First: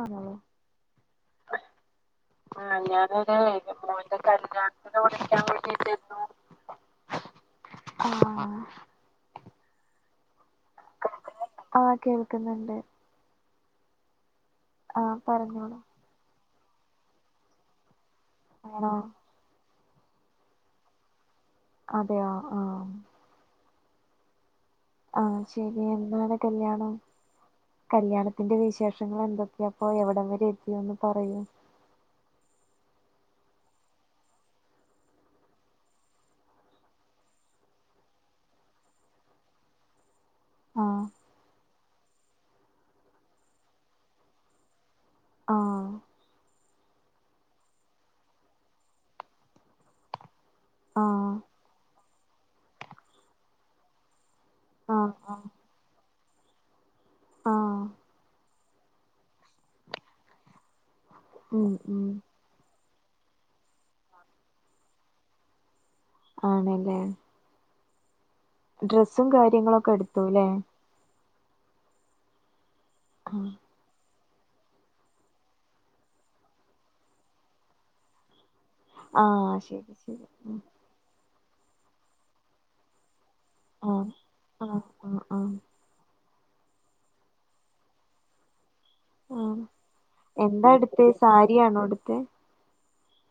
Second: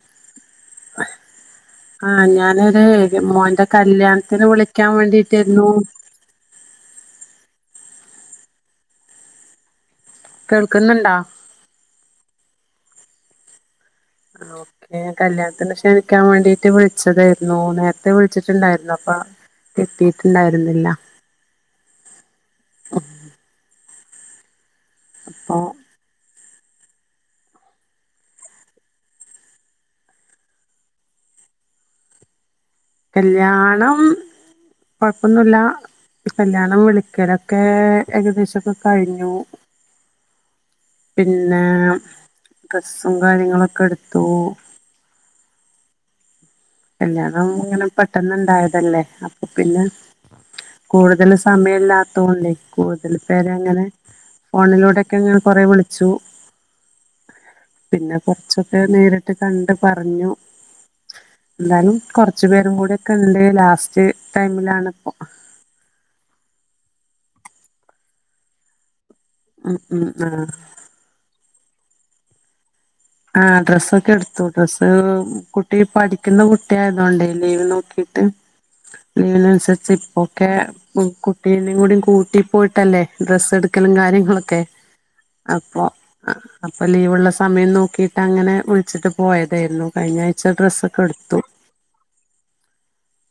ആണല്ലേ? ആ ആഹ് ഞാനത് ഞാനൊരു മോന്റെ മോന്റെ കല്ല്യാണത്തിന് വിളിക്കാൻ കല്യാണത്തിന് വിളിക്കാൻ വേണ്ടീട്ടേര്ന്നു. വേണ്ടിട്ടായിരുന്നു ആഹ് കേൾക്ക്ന്ന്ണ്ടാ? ആഹ് കേൾക്ക്ന്ന്ണ്ട്. ആഹ് ഓക്കെ. ആഹ് കല്ല്യാണത്തിന് പറഞ്ഞോളൂ ക്ഷണിക്കാൻ വേണ്ടീട്ട് വിളിച്ചതായിരുന്നു നേരത് ത്തെ ആണോ വിളിച്ചിട്ടുണ്ടായിരുന്നു അപ്പ, കിട്ടീട്ടുണ്ടായിരുന്നില്ല. അതെ ആഹ് ആഹ് അപ്പൊ ശരി. എന്നാണ് കല്ല്യാണം? കല്ല്യാണത്തിന്റെ വിശേഷങ്ങളെന്തൊക്കെയാപ്പൊ? എവിടം വരെ എത്തിയൊന്ന് പറയ്യൊ. കല്ല്യാണം കൊഴപ്പൊന്നുല്ല. കല്ല്യാണം വിളിക്കലൊക്കെ ഏകദേശൊക്കെ കഴിഞ്ഞു. ആഹ് പിന്നേ ഡ്രസ്സും കാര്യങ്ങളൊക്കെ എട്ത്തു. ആഹ് കല്ല്യാണം ഇങ്ങനെ പെട്ടെന്ന്ണ്ടായതല്ലേ? അപ്പൊ പിന്നെ ആഹ് കൂട്തല് സമയല്ലാത്തോണ്ടേ, കൂടുതൽ പേരെ അങ്ങനെ ആഹ് ഫോണിലൂടെയെക്കെ ഇങ്ങനെ ആഹ് കൊറെ വിളിച്ചു. ആഹ് പിന്നെ കൊറച്ചൊക്കെ നേരിട്ട് കണ്ട് പറഞ്ഞു. ഉം ഇന്നാലും ഉം കൊറച്ച് പേരും കൂടിയൊക്കെ ഇണ്ട്, ലാസ്റ്റ് ടൈമിലാണിപ്പൊ. ആണല്ലേ? ഡ്രസ്സും ഉം കാര്യങ്ങളു ഒക്കെ ഉം ആഹ് എടുത്തൂല്ലേ? ആഹ് ഡ്രസ്സൊക്കെ എടുത്തു. ഡ്രസ്സ്, കുട്ടി പഠിക്കുന്ന കുട്ടിയായതോണ്ടേ ലീവ് നോക്കീട്ട്. ആഹ് ലീവിനനുസരിച്ച് ശരി ശരി ഇപ്പൊക്കെ ഉം കുട്ടീനേം കൂടി കൂട്ടി പോയിട്ടല്ലേ ഡ്രസ്സ് എടു ക്കലും ആഹ് കാര്യങ്ങളൊക്കെ ആഹ് ആഹ് ആഹ് അപ്പൊ ആഹ് അപ്പ ലീവള്ള സമയം നോക്കിട്ട് അങ്ങനെ വിളിച്ചിട്ട് പോയതായിരുന്നു കഴിഞ്ഞ ആഴ്ച ഡ്രസ്സൊക്കെ എടുത്തു ആണോ എടുത്തെ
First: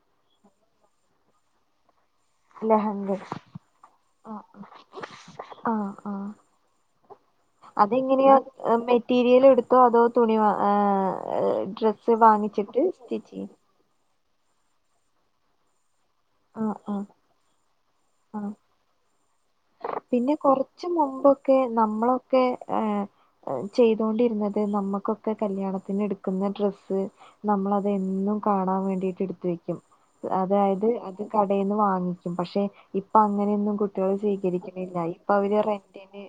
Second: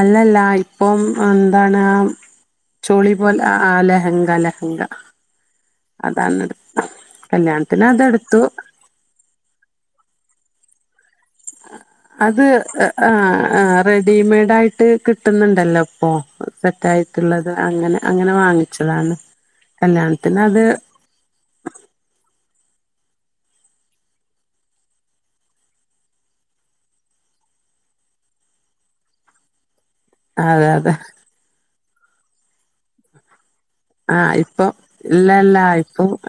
അല്ലല്ല ഇപ്പം എന്താണ് ലഹങ്ക ചോളി പോലെ ലഹങ്ക ലഹങ്ക ആഹ് ആഹ് അതാണ് എടുത്ത കല്യാണത്തിന് അതെങ്ങനെയാ അതെടുത്തു മെ മെറ്റീരിയൽ എടുത്തോ അതോ തുണി ആഹ് ഡ്രസ് അത് ആഹ് ആഹ് റെഡിമെയ്ഡ് ആയിട്ട് കിട്ടു ന്നു ണ്ടല്ലോ ഇപ്പോ ആഹ് ആഹ് സെറ്റായിട്ടുള്ളത് അങ്ങന അങ്ങന ആഹ് വാങ്ങി ക്ഷതാണ് പിന്നെ കൊറച്ച് മുമ്പൊക്കെ നമ്മളൊക്കെ ഏഹ് ചെയ്തൊണ്ടിരുന്നത് നമ്മക്കൊക്കെ കല്യാണത്തിന് എടുക്കുന്ന ഡ്രസ്സ് നമ്മളത് എന്നും കാണാൻ വേണ്ടിട്ട് എടുത്ത് വെക്കും അതെ അതായത് അതെ അത് കടേന്ന് വാങ്ങിക്കും പക്ഷെ ഇപ്പ അങ്ങനൊന്നും കു ആഹ് ഇപ്പ ഇല്ലല്ലാ ഇപ്പ റെന്റിന്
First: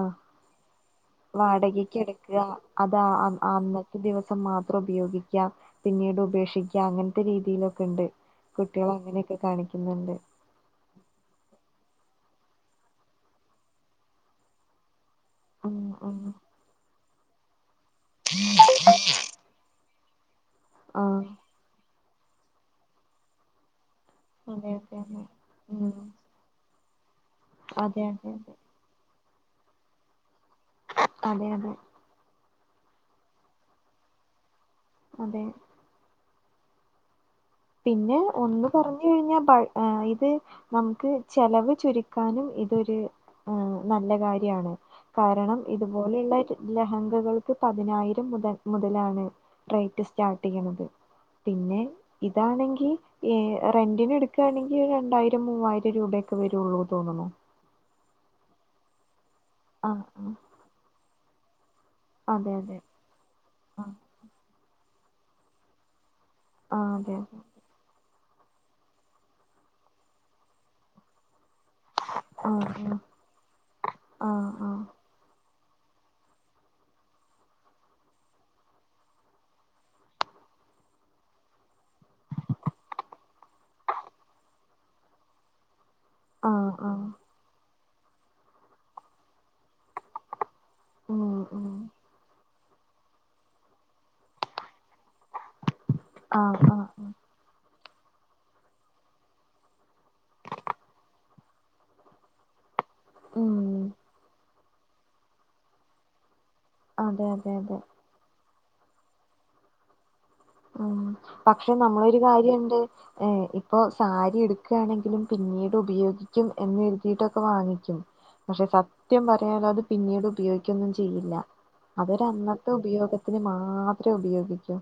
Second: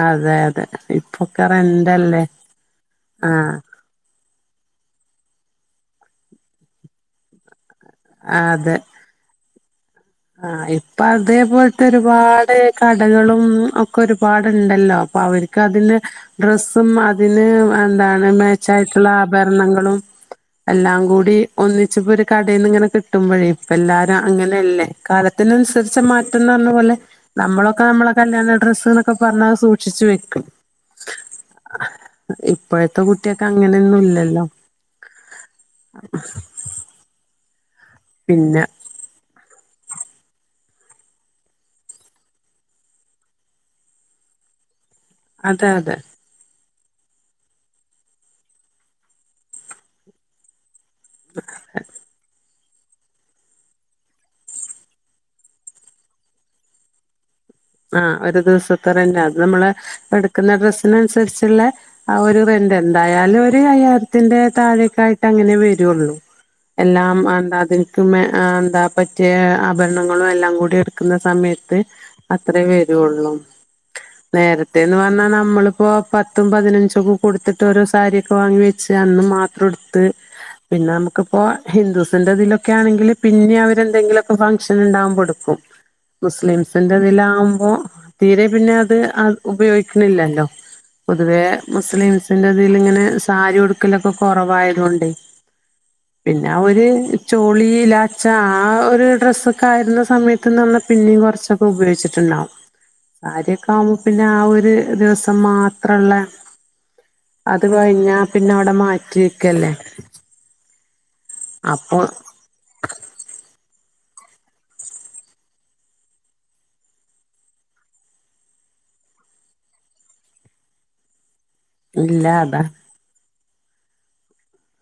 ആഹ് അതെ അതെ ഇപ്പൊക്കെ വാടകക്ക് റെന്റല്ലേ എടുക്കുക അത് ആഹ് അന്നത്തെ ദിവസം മാത്രം ഉപയോഗിക്കാം പിന്നീട് ഉപേക്ഷിക്കാം അങ്ങനത്തെ രീതിലൊക്കെ ഒണ്ട് കുട്ടികൾ അങ്ങനെക്കെ കാണിക്കുന്നുണ്ട് ആഹ് ഇപ്പ അതേപോലത്തെ ഒരുപാട് കടകളും ഒക്കെ ഒരുപാടുണ്ടല്ലോ അപ്പൊ അവർക്ക് ക്ക്‌ ഉം അതിന്റെ ഉം ഡ്രസ്സ് അതിന് എന്താണ് മേച്ചായിട്ടുള്ള ആഭരണങ്ങളും എല്ലാം ആഹ് കൂടി ഒന്നിച്ചപ്പോ ഒരു കടേന്നിങ്ങനെ കിട്ടുമ്പഴേ ഇപ്പ എല്ലാരും അതെ അങ്ങനെയല്ലേ അതെ അതെ കാലത്തിനനുസരിച്ച ഉം മാറ്റ ന്ന് പറഞ്ഞ പോലെ നമ്മളൊക്കെ അതെ നമ്മള അതെ കല്യാണ അതെ ഡ്രസ്സുകളൊക്കെ പറഞ്ഞാൽ സൂക്ഷിച്ച് വെക്കും അതെ അതെ ഇപ്പോഴത്തെ കുട്ടികക്ക് അങ്ങനൊന്നും ഇല്ലല്ലോ അതെ [inaudible] പിന്നെ ഒന്ന് പറഞ്ഞ കഴിഞ്ഞാൽ ഇത് നമുക്ക് ചെലവ് ചുരുക്കാനും ഇതൊരു ആഹ് നല്ല കാര്യാണ് കാരണം അതെ അതെ ഇതുപോലെയുള്ള ലഹങ്കകൾക്ക് പതിനായിരം മുതൽ മുതലാണ് റേറ്റ് സ്റ്റാർട്ട് ചെയ്യണത് പിന്നെ ഇതാണെങ്കി ഏ ഹ് റെന്റിന് എടുക്കുകാണെങ്കിൽ രണ്ടായിരം മൂവായിരം രൂപയൊക്കെ വരുള്ളൂ തോന്നണു ആഹ് ഒരു ദിവസത്തെ റെന്റ് അത് നമ്മള് ആഹ് ആഹ് എടുക്കുന്ന ഡ്രസ്സിന് അനുസരിച്ചള്ള ആ ഒരു അതെ റെന്റ് അതെ എന്തായാലും ഒരു ആഹ് അയ്യായിരത്തിന്റെ താഴേക്കായിട്ട് അങ്ങനെ വരുള്ളൂ ആഹ് അതെ എല്ലാം അതെ എന്താ അതിന് മ്മെ എന്താ പറ്റിയ ആഭരണങ്ങളും എല്ലാം കൂടി എടുക്കുന്ന സമയത്ത് അത്രേ ആഹ് വരുള്ളൂ ആഹ് ആഹ് നേരത്തേന്ന് പറഞ്ഞാ എന്നാ നമ്മളിപ്പോ പത്തും പതിനഞ്ചൊക്കെ കൊടുത്തിട്ട് ഒരു സാരിയൊക്കെ വാങ്ങി വെച്ച് അന്ന് മാത്രം ഉടുത്ത് പിന്നെ നമുക്കിപ്പോ ഹിന്ദുസിന്റെ ഇതിലൊക്കെ ആണെങ്കില് പിന്നെ അവരെന്തെങ്കിലുക്കെ ഫംഗ്ഷൻ ഉണ്ടാവുമ്പോ ഉടുക്കും [inaudible] ആഹ് ആഹ് മുസ്ലിംസിന്റെ ആഹ് അതിലാകുമ്പോ തീരെ പിന്നെ അത് ഉപയോഗിക്കണില്ലല്ലോ ഉം പൊതുവെ ഉം മുസ്ലിംസ് ന്റതിൽ ഇങ്ങനെ സാരി ഉടുക്കലൊക്കെ കൊറവായത് കൊണ്ട് പിന്നെ ആഹ് ഒര് ആഹ് ചോളി ലാച്ച ആ ഒരു ഡ്രസ്സൊക്കെ ആയിരുന്ന സമയത്ത്ന്ന് പറഞ്ഞാൽ പിന്നേം കുറച്ചൊ ഉപയോഗിച്ചിട്ടുണ്ടാവും ആരെ ഉം [unintelligible] പിന്ന ആ ഒരു ദിവസം മാത്രള്ള അതെ അതെ അത് അതെ കഴിഞ്ഞ പിന്നെ അവടെ മാറ്റി വെക്കല്ലേ ഉം പക്ഷെ അപ്പൊ നമ്മളൊരു കാര്യണ്ട് ഏഹ് ഇപ്പൊ സാരി എടുക്കുകയാണെങ്കിലും പിന്നീട് ഉപയോഗിക്കും എന്ന് കരുതിയിട്ടൊക്കെ വാങ്ങിക്കും. പക്ഷെ സത്യം പറയാലോ അത് പിന്നീട് ഉപയോഗിക്കൊന്നും ചെയ്യില്ല. ഇല്ല അതാ അതൊരന്നത്തെ ഉപയോഗത്തിന് മാത്രേ ഉപയോഗിക്കൂ.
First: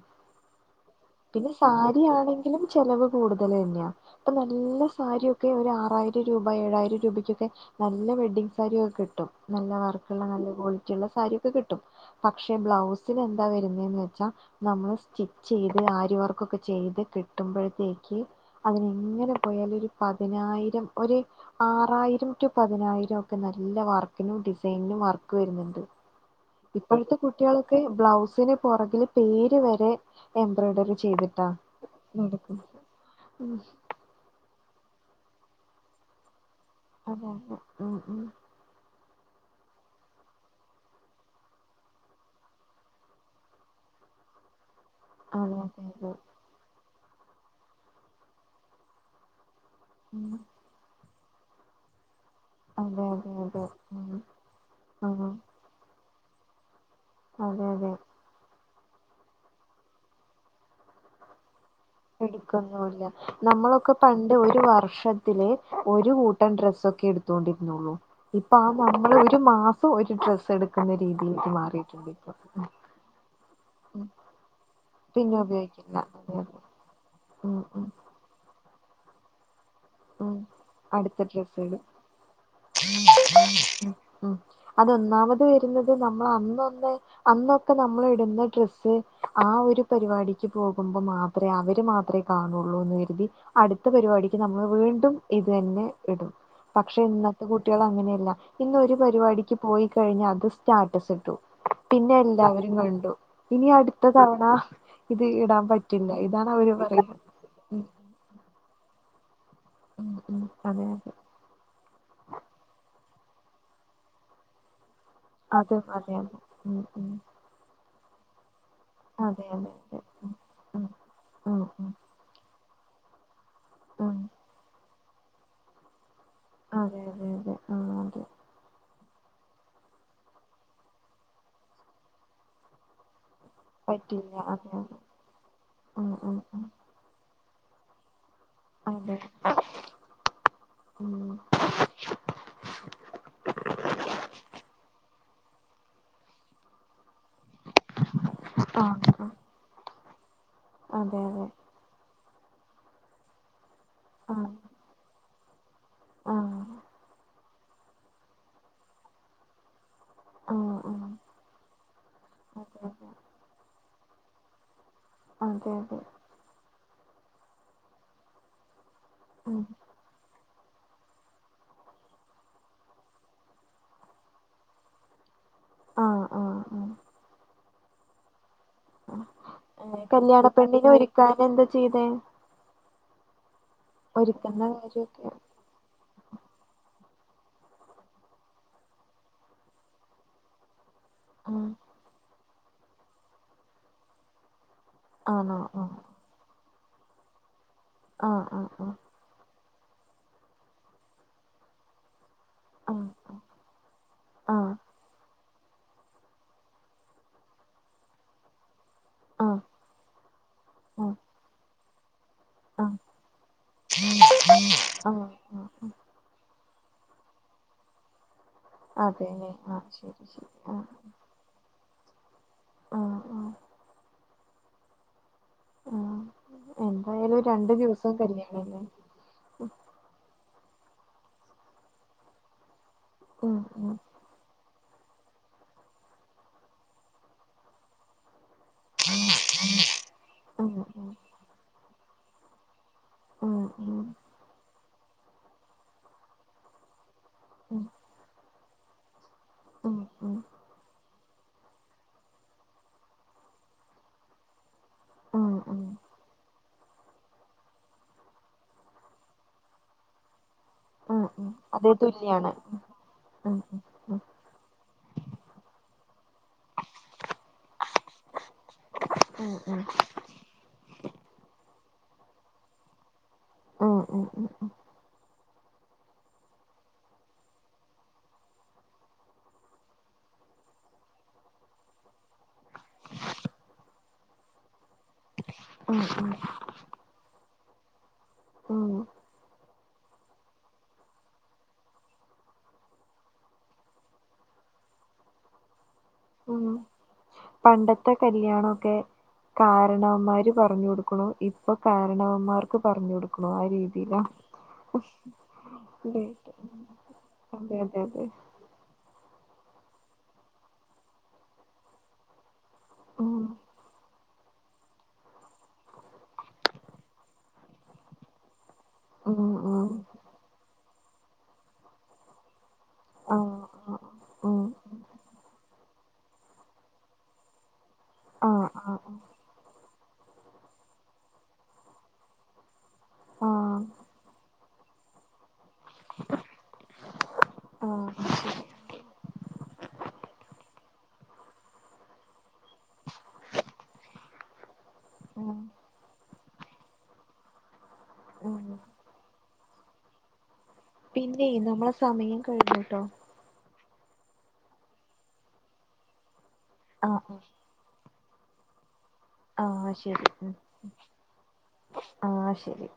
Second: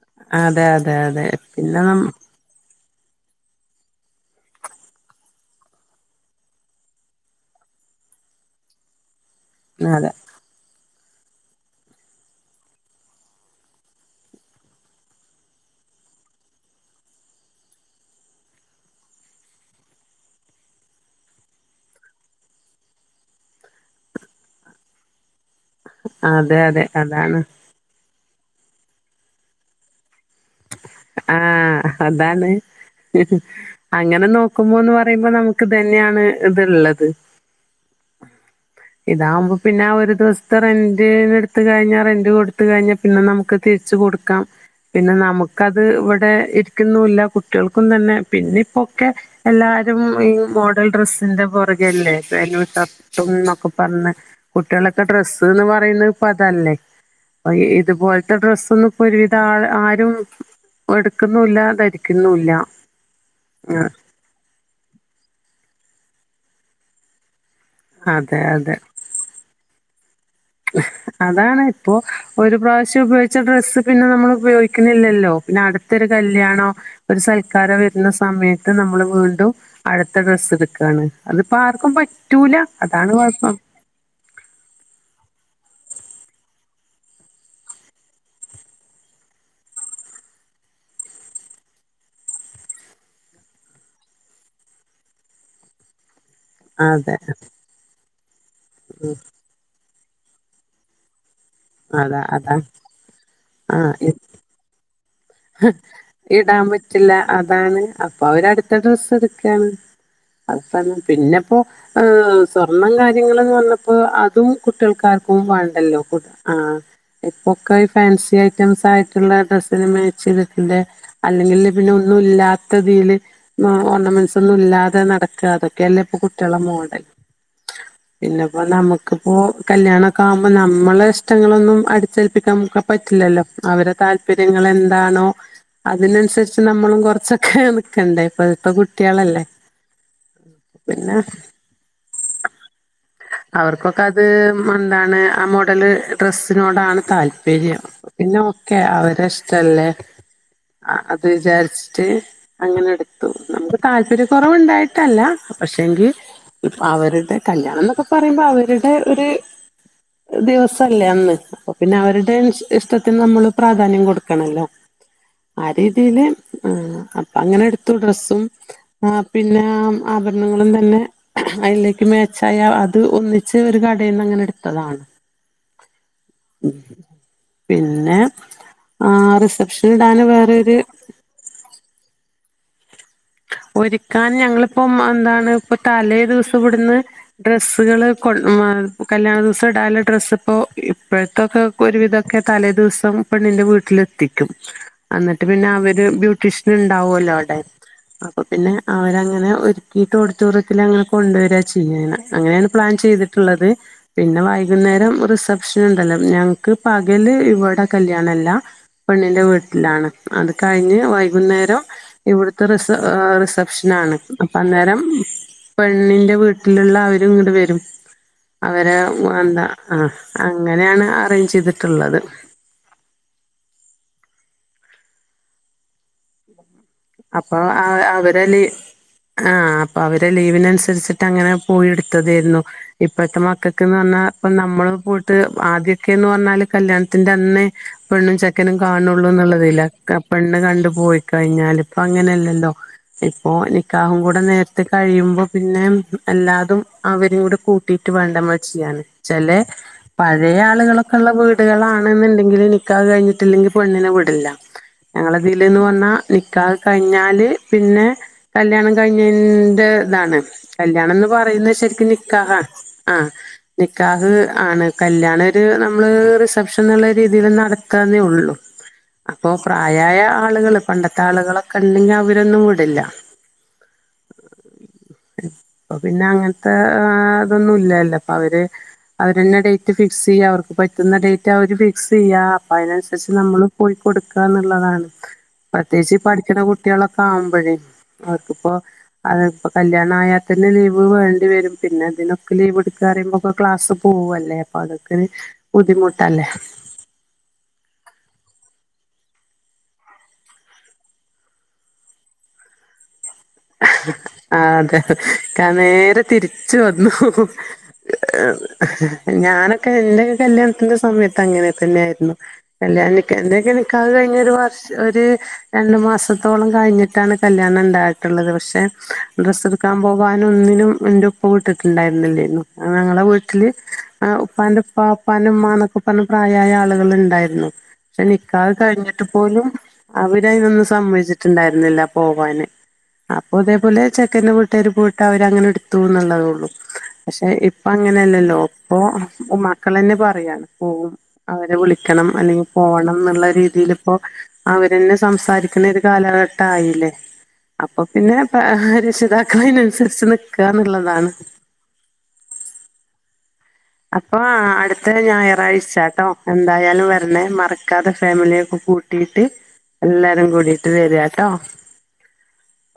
അതെ അതെ അതെ പിന്നെ നം തിനും ചെലവ് കൂടുതല് തന്നെയാ ഇപ്പ നല്ല സാരിയൊക്കെ ഒരു ആറായിരം രൂപ ഏഴായിരം രൂപക്കൊക്കെ നല്ല വെഡ്ഡിംഗ്‌ സാരി ഒക്കെ കിട്ടും നല്ല അതെ വർക്കുള്ള നല്ല ക്വാളിറ്റി ചില സാരിക്കെ കിട്ടും പക്ഷെ ബ്ലൗസില് എന്താ വരുന്നെന്ന് വെച്ചാ നമ്മള് സ്റ്റി ചെയ്ത് ആര്യവർക്കൊക്കെ ചെയ്ത് കിട്ടുമ്പഴത്തേക്ക് അതിനിങ്ങനെ പോയാലും ഒരു പതിനായിരം ഒര് ആറായിരം റ്റു പതിനായിരം ഒക്കെ നല്ല വർക്കിനും ഡിസൈൻനും വർക്ക് വരുന്നുണ്ട് അതെ അതെ ഇപ്പഴത്തെ അതാണ് കുട്ടികൾക്ക് ബ്ലൗസിന് പുറകില് പേര് വരെ എംബ്രോയ്ഡറി ചെയ്തിട്ടാ ആഹ് അതാണ് നടക്കും ഉം അങ്ങനെ നോക്കുമ്പോന്ന് പറയുമ്പോ നമുക്ക് ഇതുതന്നെയാണ് ഇത്ള്ളത് ഹോ ഹോ [unintelligible] ഇതാവുമ്പപിന്നെ ആ ഒരു ദിവസത്തെ റെന്റിന് എടുത്ത് കഴിഞ്ഞ റെന്റ് കൊടുത്ത് കഴിഞ്ഞ പി ന്നെ നമുക്ക് തിരിച്ച് കൊടുക്കാം. പിന്നെ നമുക്ക് അതെ അതെ അതെ ന്നെ ഇരിക്കുന്നൂല്ല കുട്ടികൾക്കും തന്നെ പിന്നിപ്പൊക്കെ എല്ലാ മ് ഈ ഉം മോഡൽ ഡ്രസ്സിന്റെ പൊറകെല്ലേ അതെ അതെ അതെ ന്നൊക്കെ പറഞ്ഞ് ഉം കുട്ടികളൊക്കെ ആഹ് ഡ്രസ്സ്ന്ന് പറയുന്നത് ഇപ്പൊ അതല്ലേ അ അതെ അതെ ഇതുപോലത്തെ ഡ്രസ്സൊന്നും ഇപ്പ ഒരുവിധം ആള് ആരും എടുക്കുന്നുല്ല ധരിക്കുന്നുല്ല എടുക്കൊന്നൂല്ല നമ്മളൊക്കെ പണ്ട് ഒരു വർഷത്തി ലെ ഒരു കൂട്ടം ഡ്രസ് ഒക്കെ എടുത്തൊണ്ടിരുന്നുള്ളൂ അതെ ഇപ്പൊ അതെ ആ നമ്മൾ ഒരു മാസ സൊ ഒരു ഡ്രസ്സ് എടുക്കുന്ന രീതിയിലേക്ക് മാറിയിട്ടുണ്ട് ഇപ്പോ പയോഗിച്ച ഡ്രസ്സ് പിന്നെ നമ്മള് ഉപയോഗിക്കുന്നില്ലല്ലോ. പിന്നെ ഉപയോഗിക്കില്ല അടുത്തൊരു അതെ അതെ കല്യാണോ ഒരു ഉം സൽക്കാരോ ഉം വരുന്ന സ സമയത്ത് നമ്മള് വീണ്ടും അടുത്ത ഉം ഡ്രസ്സ് എടുക്കാണ്. അടുത്ത അതിപ്പോ ഡ്രസ്സ് ഇടും ആർക്കും പറ്റൂല. അതാണ് കുഴപ്പം. അതൊന്നാമത് വരുന്നത് നമ്മള് അന്നൊന്ന് അന്നൊക്കെ നമ്മള് ഇടുന്ന ഡ്രസ്സ് ആ ഒരു പരിപാടിക്ക് പോകുമ്പ മാത്രം തെ അവര് മാത്രേ കാണോള്ളൂന്ന് കരുതി അടുത്ത പരിപാടിക്ക് നമ്മള് വീണ്ടും ഇതു തന്നെ ഇടും. പക്ഷെ അതെ ഇന്നത്തെ കുട്ടികള് അങ്ങനെയല്ല. ഇന്ന് ഒരു ഉം പരിപാടി ക്ക് പോയി കഴിഞ്ഞ അത് സ്റ്റാറ്റസ് ഇട്ടു. പിന്നെ അതാ അതാ എല്ലാവരും കണ്ടു. ഇനി ആഹ് അടുത്ത തവണ ഇത് ഇടാൻ പറ്റില്ല. ഇതാണ് ഇടാൻ അവര് പറ്റില്ല പറയുന്നത്. അതാണ് ഉം അപ്പൊ അവര് അടുത്ത ഡ്രസ് എടുക്കയാണ്. ഉം ഉം അതെ അത് പിന്നെ പ്പോ ആ സ്വർണം കാര്യങ്ങളൊക്കെ വന്നപ്പോ അതും കുട്ടികൾക്കാർ ക്കും അതെ അതും വാണ്ടല്ലോ. അതെ അതെ ആഹ് ഉം ഉം ഇപ്പൊക്കെ ഈ ഫാൻസി ഐറ്റംസ് ആയിട്ടുള്ള അതെ അതെ ഡ്രസിന് അതെ മാച്ച് [unintelligible] ഉം ഉം അല്ലെങ്കില് ഉം പിന്നെ ഒന്നും ഇല്ലാത്തതില് ആ ഉം ഓർണമെന്റ്സ് ഒന്നും ഇല്ലാതെ നടക്ക അതൊക്കെയല്ലേ ഇപ്പൊ കുട്ടികൾടെ അതെ മോഡൽ. അതെ അതെ ആ അതെ പിന്നെ അപ്പൊ നമുക്കിപ്പോ കല്യാണൊക്കെ ആകുമ്പ നമ്മളെ ഇഷ്ടങ്ങളൊന്നും അടിച്ചേൽപ്പിക്കാൻക്കെ പറ്റില്ലല്ലോ അവരെ പറ്റില്ല താല്പര്യങ്ങള് അതെ അതെ എന്താണോ ഉം ഉം അതിനനുസരിച്ച് ഉം നമ്മളും കൊറച്ചൊക്കെ നിക്കണ്ടേ. ഇപ്പ ഇപ്പ അതെ കുട്ടികളല്ലേ. ഉം പിന്നെ അവർക്കൊക്കെ അത് എന്താണ് ആ മോഡല് ഡ്രെസ്സിനോടാണ് താല്പര്യം. [unintelligible] പിന്നെ ഒക്കെ ആ ആ അവര്ടെ ഇഷ്ടല്ലേ അതെ അത് വിചാരി ച്ചിട്ട് അങ്ങനെ എടുത്തു. നമുക്ക് താല്പര്യ കുറവുണ്ടായിട്ടല്ല. പക്ഷെങ്കി ആഹ് ഇപ്പ അവരുടെ കല്യാണം എന്നൊക്കെ പറയുമ്പോ അവരുടെ ഒരു ആ ആ ദിവസല്ലേ അന്ന് അപ്പ പിന്നെ അവരുടെ അതെ അതെ ഇഷ്ടത്തിന് നമ്മൾ പ്രാധാന്യം കൊടു കണല്ലോ ആ അതെ അതെ രീതിയില് ഏഹ് അപ്പോ അങ്ങനെ എടുത്തു ഡ്രസും ആഹ് ഉം പിന്നെ ആഹ് ആഭരണങ്ങളും തന്നെ അതിലേക്ക് മേച്ചായ അത് ഒന്നിച്ച് ഒരു കടയിൽന്ന് അങ്ങനെ എടുത്തതാണ് ആ ആ ആ പിന്നെ ആ റിസപ്ഷൻ ഇടാന് കല്യാണ വേറൊരു പെണ്ണ്നെ ഒരുക്കാൻ എന്താ ചെയ്തെ ഒര്ക്കാൻ ഞങ്ങളിപ്പോം എന്താണ് ഇപ്പ തലേ ദിവസം ഇവിട്ന്ന് ഡ്രസ്സ്കള് കൊ കല്യാണ ദിവസം ഇടാൻല്ല ഡ്രസ്സ് ഇപ്പോ ആ ഇപ്പഴത്തൊക്കെ ഒരുവിധൊക്കെ തലേ ദിവസം പെണ്ണിന്റെ വീട്ടിലെത്തിക്കും അന്നട്ട് ആണോ പിന്നെ ആ അവര് ബ്യൂട്ടീഷ്യൻ ഉണ്ടാവുല്ലോ അവ്ടെ ആ ആ പിന്നെ ആ അവരങ്ങനെ ഒരുക്കിയിട്ട് ഓഡിറ്റോറിയത്തിൽ അങ്ങനെ കൊണ്ടുവരാ ചെയ്യ അങ്ങനെയാണ് പ്ലാൻ ആ ചെയ്തിട്ടുള്ളത് പിന്നെ ആ ആ വൈകുന്നേരം റിസ ഷൻണ്ടല്ലോ ഞങ്ങക്ക് പകല് ഇവടെ കല്യണം ഇല്ല പെണ്ണിന്റെ വീട്ടിലാണ് അത് കഴിഞ്ഞ് ആ വൈകുന്നേരം ഇവിട്ത്തെ ആ റിസ ആഹ് റിസപ്ഷനാണ് അപ്പം അന്നേരം ആ ആ പെണ്ണിൻ്റെ വീ ട്ടിലുള്ള അവരും ഇങ്ങട്ട് വരും അവരെ അതെല്ലേ എന്താ ആ ശരി ശരി ആ അങ്ങനെയാണ് അറേഞ്ച് ചെയ്തിട്ടുള്ളത് ആഹ് ആഹ് ആഹ് എന്തായാലും അപ്പൊ രണ്ടു ആ ദിവസം അവരല് കല്യാണംല്ലേ ആഹ് അപ്പൊ അവരെ ലീവിനനുസരിച്ചിട്ട് അങ്ങനെ പോയി എടുത്തതെയിരുന്നു ഇപ്പത്തെ ഉം ഉം മക്കൾക്ക്ന്ന് പർഞ്ഞാ ഇപ്പ നമ്മള് പോയിട്ട് ആദ്യൊക്കെന്ന് പറഞ്ഞാല് കല്യാണത്തിന്റെ അന്നേ പെണ്ണും ചെ ക്കനും കാണുള്ളൂ എന്നുള്ളതല്ല പെണ്ണ് ഉം കണ്ടു ഉം പോയി കഴിഞ്ഞാല് ഇപ്പ അങ്ങനെയല്ലല്ലോ ഇപ്പൊ ഉം ഉം നിക്കാഹും കൂടെ നേരത്തെ കഴിയുമ്പോ പിന്നെ എല്ലാതും അവരും കൂടെ ഉം കൂട്ടി റ്റ് വേണ്ടെമ്മള് ചെയ്യാൻ ചെലെ ഉം ഉം പഴയ ആളുകളൊ ള്ള വീടുകളാണെന്ന്ണ്ടെങ്കിൽ നിക്കാഹ് കഴിഞ്ഞിട്ടില്ലെങ്കിൽ പെണ്ണിനെ വിടില്ല ഞങ്ങളെ ഉം ഇതില് ഉം ന്ന് പർഞ്ഞാ നിക്കാഹ് കഴിഞ്ഞാല് പിന്നെ കല്യാണം കഴിഞ്ഞതിന്റെ ഇതാണ് കല്യാണം ഉം ന്ന് ഉം പറയുന്നത് അതേ ശെരിക്കും തുല്യാണ് നിക്കാഹാണ് ആഹ് ഉം ഉം ഉം നിക്കാഹ് ആണ് കല്യണം ഒരു നമ്മള് റിസപ്ഷൻ എന്നുള്ള രീതിയിൽ നടത്തെന്നേ ഉള്ളു അപ്പൊ ഉം ഉം പ്രായായ ആളുകള് പണ്ടത്തെ ആളുകളൊക്കെണ്ടെങ്കിൽ അവരൊന്നും വിടില്ല ഉം ഉം ഉം പ്പൊ പിന്നെ അങ്ങൻത്തെ അതൊന്നും ഇല്ലല്ലോ അപ്പൊ അവര് അവരന്നെ ഡേറ്റ് ഫിക്സെയ്യ അവർക്ക് പറ്റുന്ന ഡേറ്റ് അവര് ഫി ക്സ് ചെയ്യാ അപ്പൊ അതിനനുസരിച്ച് നമ്മള് പോയി കൊടുക്കാന്ന്ള്ളതാണ് ഉം പ്രത്യേകിച്ച് ഈ ഉം പഠിക്ക്ണ കുട്ടിയാളൊക്കെ ആകുമ്പഴേ അവർക്ക്പ്പോ ഉം അത്പ്പോ കല്യാണ ആയാൽ തന്നെ ലീവ് വേണ്ടി വരും പിന്നെ അതിനൊക്കെ ലീവ് എടുക്കാറയുമ്പൊക്കെ ക്ലാസ്സ് പോവല്ലേ അതൊക്കെരു ബുദ്ധിമു ഉം പണ്ടത്തെ കല്യാണൊക്കെ കാരണവന്മാര് പറഞ്ഞു കൊടുക്ക്ണു ഇപ്പൊ കാരണവന്മാർക്ക് പറഞ്ഞു കൊടു ആഹ് അതെ കാ നേരെ അതെ തിരിച്ച് വന്നു അതെ അതെ അതെ ഞാനൊക്കെ എന്റെയൊക്കെ കല്യാണത്തിന്റെ സമയത്ത് അങ്ങനെ തന്നെയായിയിരുന്നു കല്യാണ ഉം എന്തൊക്കെ ക്കാഹ് കഴിഞ്ഞൊരു വർഷം ഒരു രണ്ടു മാസത്തോളം കഴിഞ്ഞിട്ടാണ് കല്യാണം ഇണ്ടായ ത് പക്ഷെ ഉം ഡ്രസ്സ് ഉം എടുക്കാൻ പോവാനും ഒന്നിനും എന്റെ ഉപ്പ വിട്ടിട്ടുണ്ടായിരുന്നില്ലേരുന്നു ഞങ്ങളെ ആഹ് വീട്ടില് ആഹ് ഉം ഉപ്പാന്റെപ്പ ഉപ്പാന്റെ ഉമ്മാന്നൊക്കെ പ്പ പ്രായായ ആളുകൾ ഉണ്ടായിരുന്നു പക്ഷെ ആഹ് നികാഹ് ആഹ് കഴിഞ്ഞിട്ട് പോലും അവര് അയ്നൊന്നും സമ്മതി ച്ചിട്ടുണ്ടായിരുന്നില്ല പോവാന് അപ്പൊ ആഹ് ഇതേപോലെ ചെക്കന്റെ വീട്ടുകാര് പോയിട്ട് അവര് അങ്ങനെ ഇടുത്തുന്നുള്ളതേള്ളൂ പക്ഷെ ഇപ്പ ആഹ് അങ്ങനല്ലല്ലോ ഇപ്പോ ഉ മക്കളെന്നെ പറയാ പോവും അവരെ വിളിക്കണം അല്ലെങ്കിൽ പോണം എന്നുള്ള രീതിയിൽ ഇപ്പോ അവരന്നെ ആഹ് സംസാരിക്കുന്ന ഒരു കാലഘട്ടായില്ലേ അപ്പൊ പിന്നെ ഉം രക്ഷിതാക്കൾ അതിനനുസരിച്ച് നിൽക്കുകാന്നുള്ളതാണ്. പിന്നെ നമ്മളെ സമയം കഴിഞ്ഞുട്ടോ അപ്പൊ അടുത്ത ഞായറാഴ്ചട്ടോ എന്തായാലും ആഹ് വരണേ മറ ക്കാതെ ഫാമിലിയെ ഒക്കെ കൂട്ടി യിട്ട് ആഹ് ശരി എല്ലാരും ഉം കൂടീട്ട് വരിട്ടോ ആഹ് ശരി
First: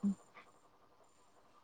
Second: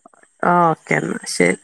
ആ ഓക്കേ എന്നാ ശരി